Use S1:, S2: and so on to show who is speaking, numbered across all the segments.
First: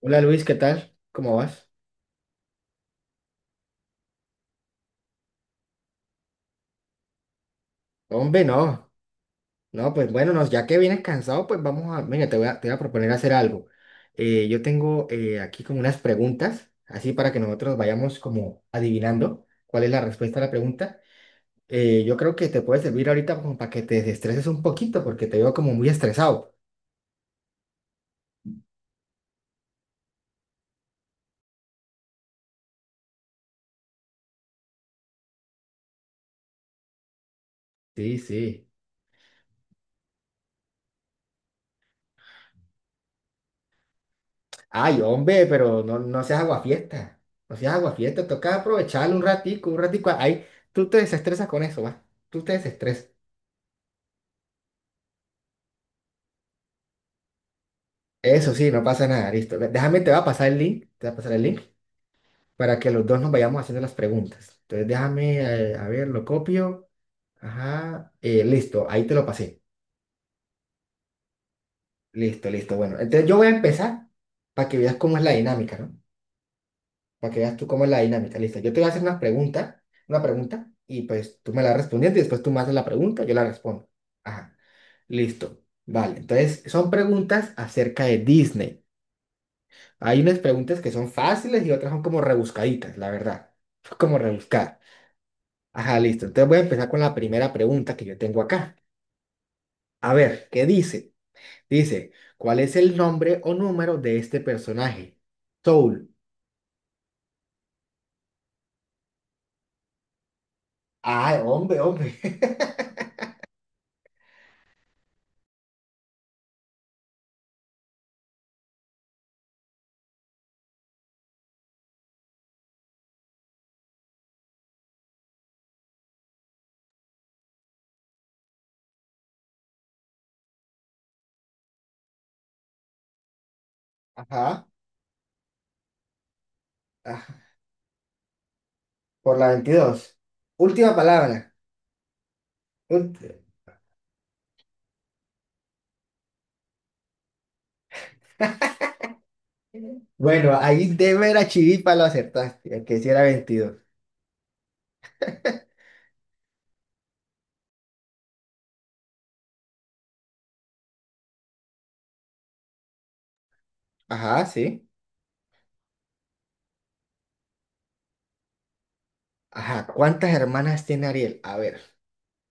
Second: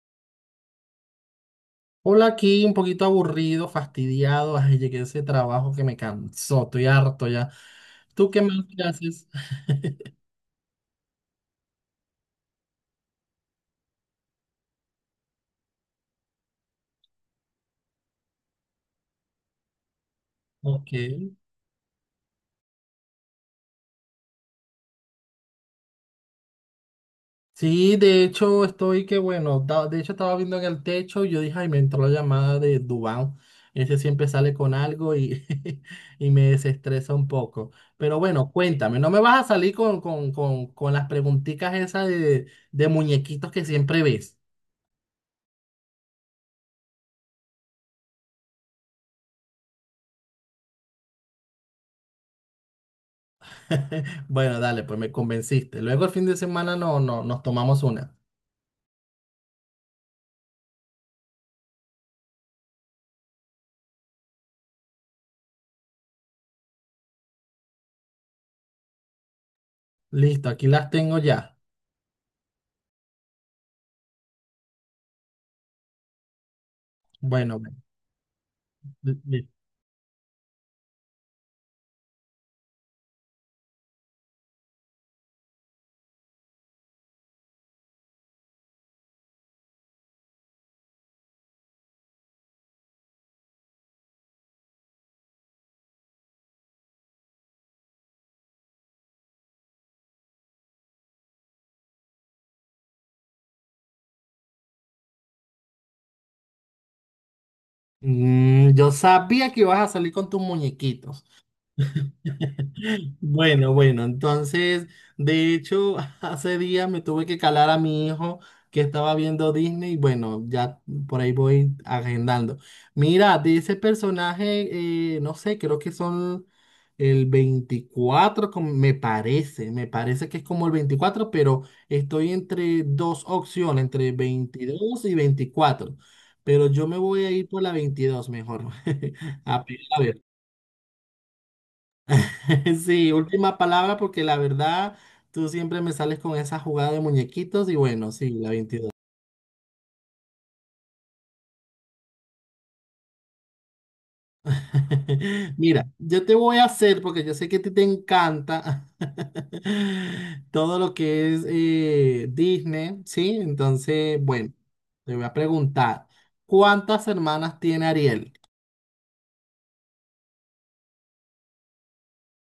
S1: Hola Luis, ¿qué tal? ¿Cómo vas?
S2: Hola, aquí un poquito aburrido, fastidiado. Ay, llegué a ese trabajo que me cansó, estoy harto ya. ¿Tú qué
S1: Hombre,
S2: más que
S1: no.
S2: haces?
S1: No, pues bueno, no, ya que vienes cansado, pues vamos a, mira, te voy a proponer hacer algo. Yo tengo aquí como unas preguntas, así para que nosotros vayamos como adivinando cuál es la respuesta a la
S2: Ok.
S1: pregunta. Yo creo que te puede servir ahorita como para que te desestreses un poquito, porque te veo como muy estresado.
S2: Sí, de hecho estoy que bueno, de hecho estaba viendo en el techo y yo dije, ay, me entró la llamada de Dubán. Ese siempre sale con algo y, y me desestresa un poco. Pero
S1: Sí,
S2: bueno,
S1: sí.
S2: cuéntame, no me vas a salir con, con, las preguntitas esas de muñequitos que siempre ves.
S1: Ay, hombre, pero no, no seas aguafiesta. No seas aguafiesta, toca aprovechar un ratico, un ratico. Ahí, tú te desestresas con eso, va. Tú te desestresas.
S2: Bueno, dale, pues me convenciste. Luego el fin de semana no nos tomamos una.
S1: Eso sí, no pasa nada, listo. Déjame, te va a pasar el link, te va a pasar el link para que los dos nos vayamos haciendo las preguntas. Entonces déjame, a ver, lo copio. Ajá, listo, ahí te lo pasé.
S2: Listo, aquí las tengo ya.
S1: Listo, listo, bueno. Entonces yo voy a empezar para que veas cómo es la dinámica, ¿no? Para que veas
S2: Bueno,
S1: tú
S2: bueno,
S1: cómo es la dinámica, listo. Yo te voy a hacer
S2: li- li-
S1: una pregunta, y pues tú me la respondes y después tú me haces la pregunta, yo la respondo. Ajá, listo. Vale, entonces son preguntas acerca de Disney. Hay unas preguntas que son fáciles y otras son como rebuscaditas, la verdad. Son como rebuscadas. Ajá, listo. Entonces voy a empezar con la primera pregunta que yo tengo acá. A ver, ¿qué dice? Dice, ¿cuál es el nombre o número de este personaje? Soul.
S2: Yo sabía que ibas a salir con tus muñequitos.
S1: Ay, hombre, hombre.
S2: Bueno, bueno, entonces, de hecho, hace días me tuve que calar a mi hijo que estaba viendo Disney. Bueno, ya por ahí voy agendando. Mira, de ese personaje, no sé, creo que son el 24, me parece que es como el 24, pero estoy entre dos opciones, entre
S1: Ajá.
S2: veintidós y 24. Pero yo me voy a
S1: ah,
S2: ir por la 22, mejor.
S1: Por la
S2: A
S1: 22.
S2: ver,
S1: Última palabra.
S2: sí,
S1: Ult-
S2: última palabra porque la verdad tú siempre me sales con esa jugada de muñequitos y bueno, sí, la 22.
S1: Bueno, ahí de vera chiripa lo acertaste, el que sí era 22.
S2: Mira, yo te voy a hacer porque yo sé que a ti te encanta todo lo que es Disney, ¿sí? Entonces,
S1: Ajá,
S2: bueno,
S1: sí.
S2: te voy a preguntar, ¿cuántas hermanas tiene Ariel?
S1: Ajá, ¿cuántas hermanas tiene Ariel? A ver.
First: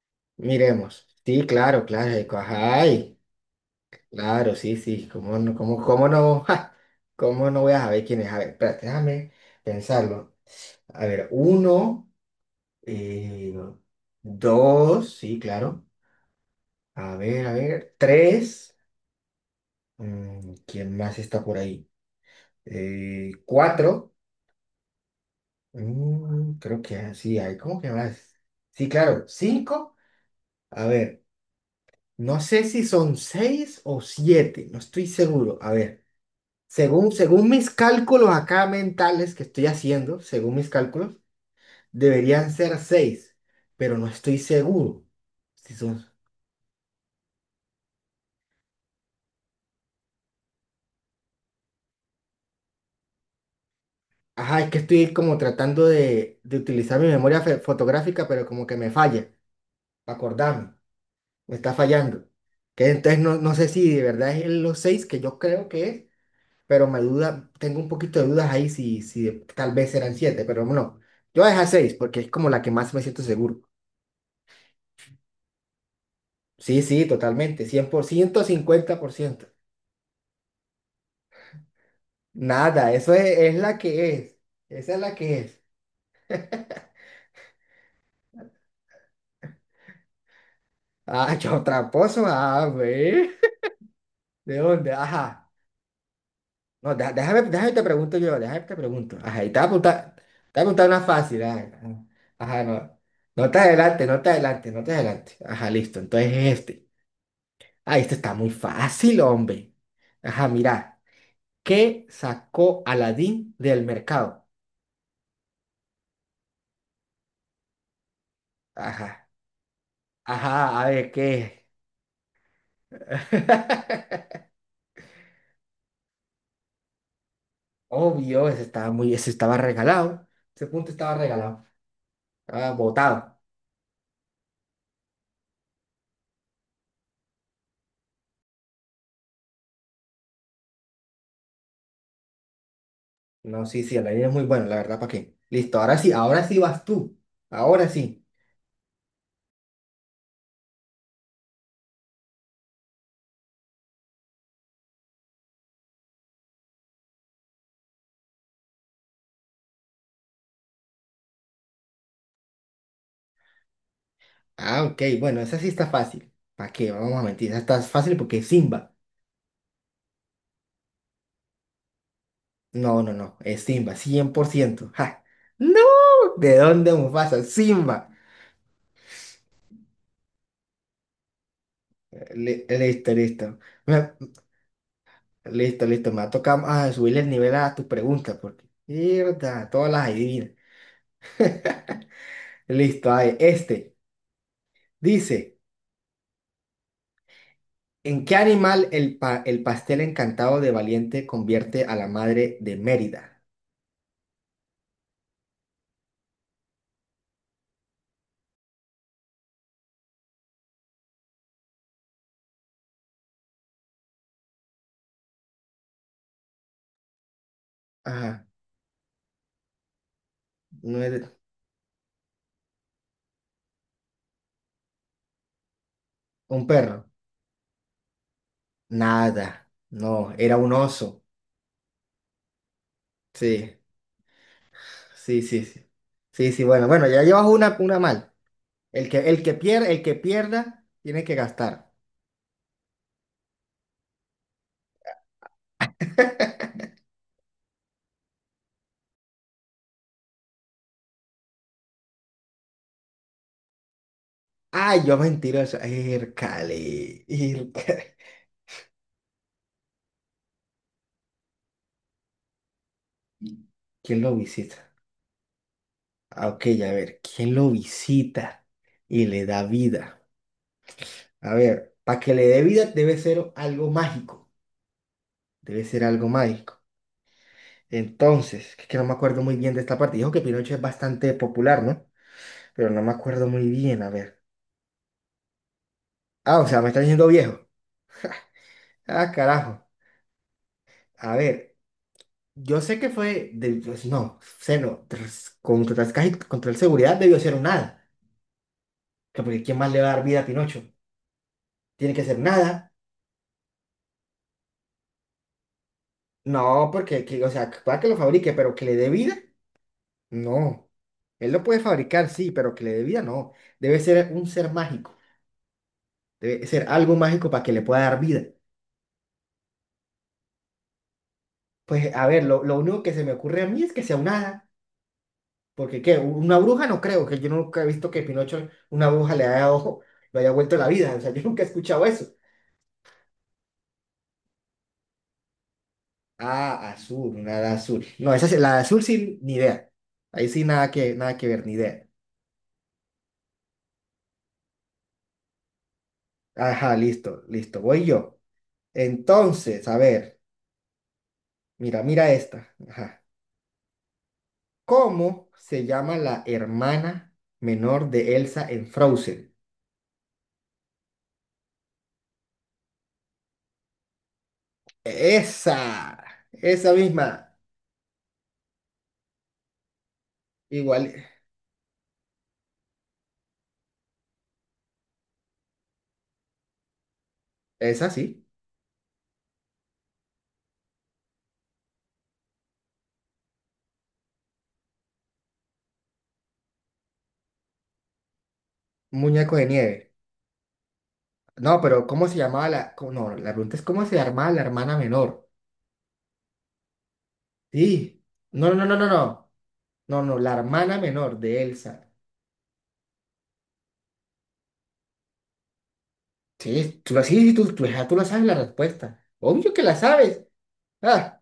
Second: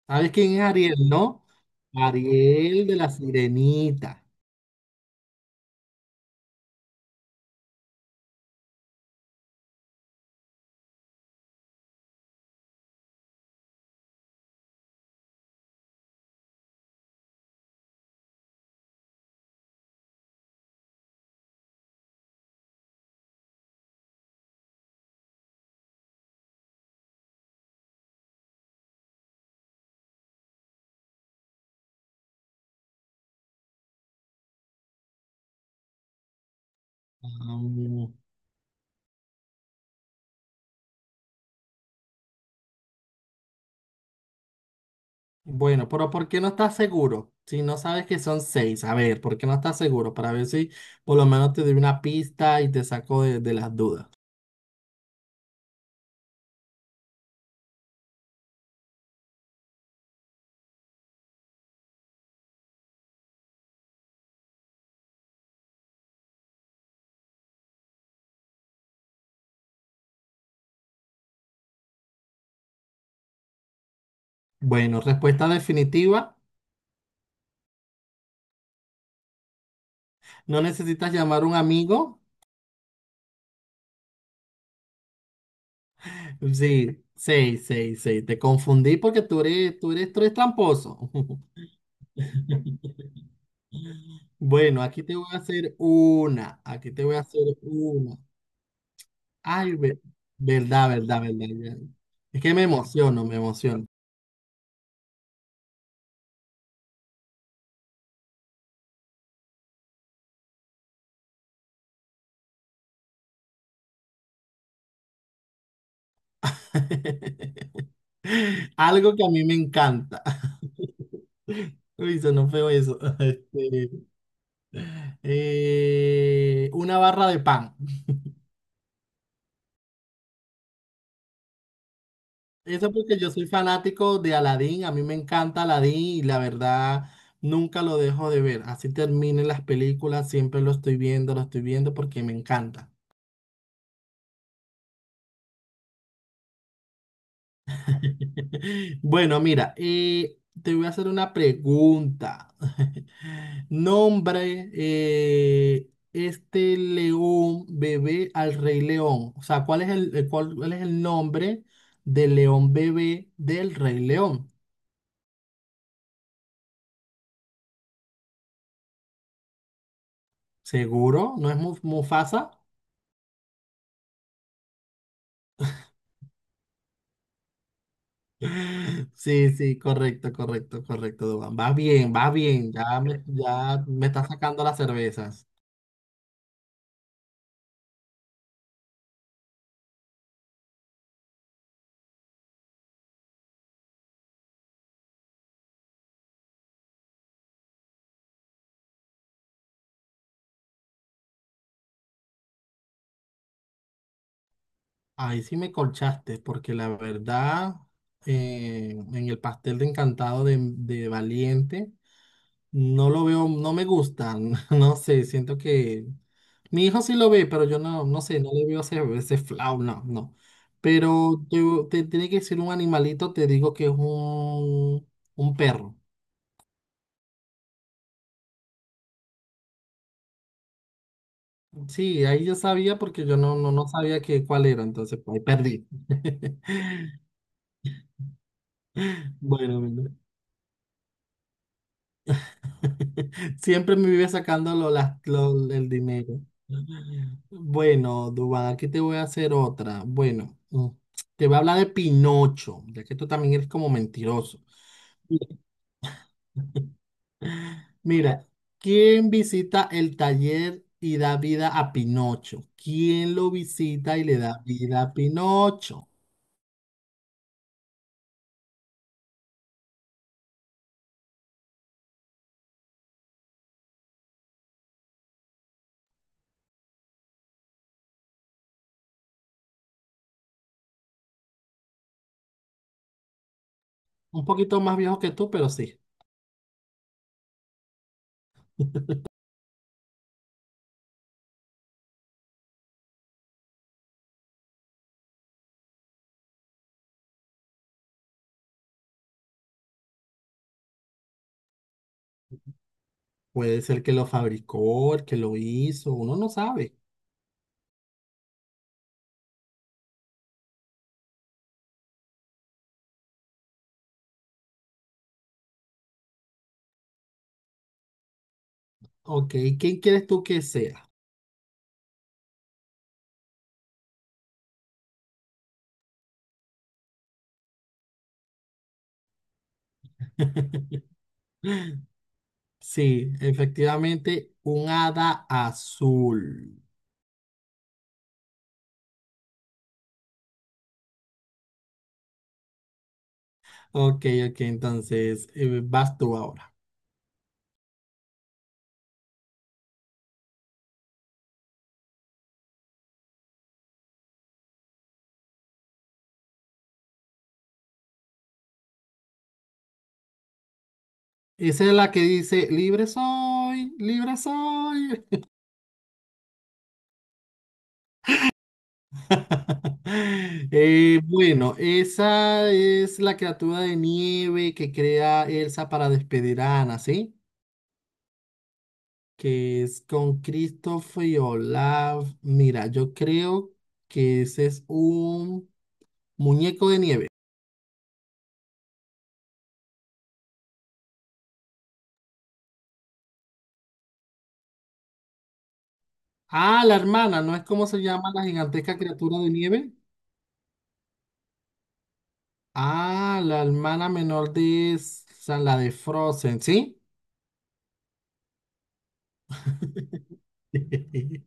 S2: ¿Sabes quién es Ariel,
S1: Miremos.
S2: no?
S1: Sí, claro, claro.
S2: Ariel de la
S1: Ay,
S2: Sirenita.
S1: claro, sí, sí. ¿Cómo no, ja, cómo no voy a saber quién es? A ver, espérate, déjame pensarlo. A ver, uno, eh, dos, sí, claro. A ver, tres. ¿Quién más está por ahí? Cuatro. Creo que sí, hay como que más. Sí, claro, cinco. A ver, no sé si son seis o siete, no estoy seguro. A ver. Según, según
S2: Ah,
S1: mis cálculos acá mentales que estoy haciendo, según mis cálculos, deberían ser seis, pero no estoy seguro. Si
S2: bueno,
S1: son...
S2: pero ¿por qué no estás seguro? Si no sabes que son seis, a ver, ¿por qué no estás seguro? Para ver si por lo menos te doy una pista y te saco de las dudas.
S1: Ajá, es que estoy como tratando de, utilizar mi memoria fotográfica, pero como que me falla, para acordarme, me está fallando. Que entonces no, no sé si de verdad es los seis que yo creo que es, pero me duda, tengo un poquito de dudas ahí si tal vez eran siete, pero no. Yo voy a dejar seis porque es como la que más me siento seguro.
S2: Bueno, respuesta definitiva.
S1: Sí, sí, totalmente, 100%, 50%,
S2: No necesitas llamar a un amigo.
S1: nada, eso es la que es. Esa es la que es.
S2: Sí, seis, seis, seis. Te confundí porque tú eres, tú eres tramposo.
S1: Ah, yo tramposo, a ver. ¿De
S2: Bueno,
S1: dónde?
S2: aquí te voy a
S1: Ajá.
S2: hacer una. Aquí
S1: No,
S2: te
S1: deja-
S2: voy a
S1: déjame,
S2: hacer
S1: déjame te pregunto
S2: una.
S1: yo, déjame te pregunto. Ajá, y te voy a
S2: Ay,
S1: apuntar, te voy a apuntar
S2: verdad,
S1: una
S2: verdad,
S1: fácil.
S2: verdad.
S1: Ajá,
S2: Ya. Es que me
S1: ajá, no.
S2: emociono, me
S1: No te
S2: emociono.
S1: adelante, no te adelante, no te adelante. Ajá, listo. Entonces este. Ah, este está muy fácil, hombre. Ajá, mira. ¿Qué sacó Aladín del mercado?
S2: Algo que a
S1: Ajá.
S2: mí me encanta.
S1: Ajá, a ver, ¿qué?
S2: Uy, sonó feo eso. Este, una barra de pan.
S1: Obvio, ese estaba regalado. Ese punto estaba regalado. Estaba
S2: Eso porque yo
S1: botado.
S2: soy fanático de Aladdin. A mí me encanta Aladdin y la verdad nunca lo dejo de ver. Así terminen las películas, siempre lo estoy viendo porque me encanta.
S1: No, sí, sí, la línea es muy buena, la verdad, ¿para qué? Listo, ahora sí vas tú. Ahora sí.
S2: Bueno, mira, te voy a hacer una pregunta. Nombre, este león bebé al rey león. O sea, ¿cuál es el, cuál es el nombre del león bebé del rey león?
S1: Ah, ok, bueno, esa sí está fácil. ¿Para qué? Vamos a mentir, esa está fácil porque es Simba.
S2: ¿Seguro? ¿No es Mufasa?
S1: No, no, no, es Simba, 100%. ¡Ja! ¡No! ¿De dónde Mufasa? Simba.
S2: Sí, sí, correcto, correcto, correcto, Duván. Vas bien, va bien.
S1: Listo, listo.
S2: Ya me
S1: Me-
S2: está sacando las cervezas.
S1: Listo, listo, me va a tocar subirle el nivel a tus preguntas porque, mierda, todas las adivinas. Listo, ahí, este. Dice, ¿en qué animal el pastel encantado de Valiente convierte a la madre de Mérida?
S2: Ahí sí me colchaste, porque la verdad, en el pastel de encantado de Valiente, no lo veo, no me gusta, no sé, siento que mi hijo sí lo ve, pero yo no, no sé,
S1: Ajá,
S2: no le veo ese, ese flau, no, no.
S1: no era-
S2: Te tiene que decir un animalito, te digo que es un perro.
S1: un perro. Nada, no, era un oso.
S2: Sí, ahí yo sabía porque yo
S1: Sí,
S2: no sabía que, cuál era, entonces pues, ahí
S1: sí, sí,
S2: perdí.
S1: sí. Sí, sí, bueno, bueno, ya llevas una mal.
S2: Bueno,
S1: El que pierda, tiene que gastar.
S2: siempre me vive sacándolo el dinero. Bueno, Dubán, aquí te voy a hacer otra. Bueno, te voy a hablar de Pinocho, ya que tú también eres como mentiroso.
S1: Ay, yo mentiroso. Ircale, ircale.
S2: Mira, ¿quién visita el taller y da vida a Pinocho? ¿Quién lo visita
S1: ¿Quién
S2: y le
S1: lo
S2: da
S1: visita?
S2: vida a Pinocho?
S1: Ah, ok, a ver, ¿quién lo visita y le da vida? A ver, para que le dé vida debe ser algo mágico. Debe ser algo mágico. Entonces, que no me acuerdo muy bien de esta parte. Dijo que Pinocho es bastante popular, ¿no? Pero no me acuerdo muy bien, a
S2: Un
S1: ver.
S2: poquito más viejo que tú, pero sí.
S1: Ah, o sea, me está diciendo viejo. Ah, carajo. A ver, yo sé que pues, no, sé no, contra el seguridad debió ser un hada. Que porque ¿quién más le va a dar vida a Pinocho? Tiene que ser nada.
S2: Puede ser que lo fabricó, el que lo hizo, uno no
S1: No,
S2: sabe.
S1: porque o sea, para que lo fabrique, pero que le dé vida. No, él lo puede fabricar, sí, pero que le dé vida, no. Debe ser un ser mágico, debe ser algo mágico para que le pueda dar vida.
S2: Ok, ¿quién quieres tú que sea?
S1: Pues a ver, lo único que se me ocurre a mí es que sea un hada, porque ¿qué? Una bruja no creo, que yo nunca he visto que Pinocho, una bruja le haya, ojo, lo haya vuelto la vida, o sea, yo nunca he escuchado eso.
S2: Sí, efectivamente, un hada azul.
S1: Ah, azul, una hada azul. No, esa, la de azul sin ni idea. Ahí sí nada que, nada que ver, ni idea.
S2: Ok, ok, entonces vas tú ahora.
S1: Ajá, listo, listo, voy yo. Entonces, a ver, mira, mira esta. Ajá. ¿Cómo se llama la hermana menor de Elsa en Frozen?
S2: Esa es la que dice, libre soy, libre soy.
S1: Esa, esa misma. Igual,
S2: Bueno, esa es la criatura de nieve que crea Elsa para despedir a Ana, ¿sí?
S1: esa sí.
S2: Que es con Christopher y Olaf. Mira, yo creo que ese es un muñeco de nieve.
S1: Un muñeco de nieve. No, pero ¿cómo se llamaba la... No, la pregunta es ¿cómo se llamaba la hermana menor?
S2: Ah, la hermana, ¿no es como se
S1: Sí.
S2: llama la
S1: No, no,
S2: gigantesca
S1: no, no,
S2: criatura de
S1: no.
S2: nieve?
S1: No, no, no, la hermana menor de Elsa.
S2: Ah, la hermana menor de esa, la de Frozen, ¿sí?
S1: Sí, tú, sí, sí, tú, ya tú la sabes la respuesta. Obvio que la sabes. Ah,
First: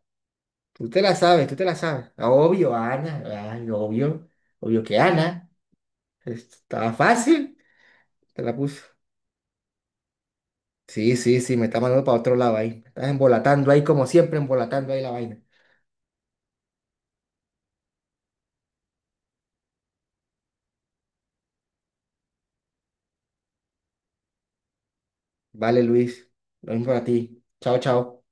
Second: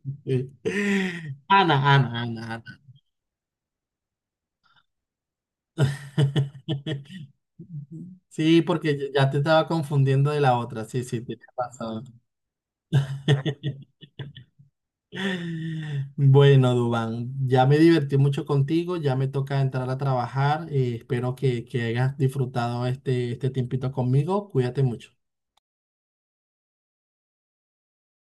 S1: tú te la sabes, tú te la
S2: Ana, Ana,
S1: sabes. Ah,
S2: Ana, Ana.
S1: obvio, Ana. Ay, obvio. Obvio que Ana. Estaba fácil. Te la
S2: Sí,
S1: puse.
S2: porque ya te estaba confundiendo de la otra. Sí,
S1: Sí,
S2: sí, te
S1: sí, sí, me está
S2: pasado.
S1: mandando para otro lado ahí. Me estás embolatando ahí como siempre, embolatando ahí la vaina.
S2: Bueno, Dubán, ya me divertí mucho contigo, ya me toca entrar a trabajar. Espero que hayas disfrutado este, este tiempito conmigo. Cuídate mucho.
S1: Vale, Luis. Lo mismo para ti. Chao, chao.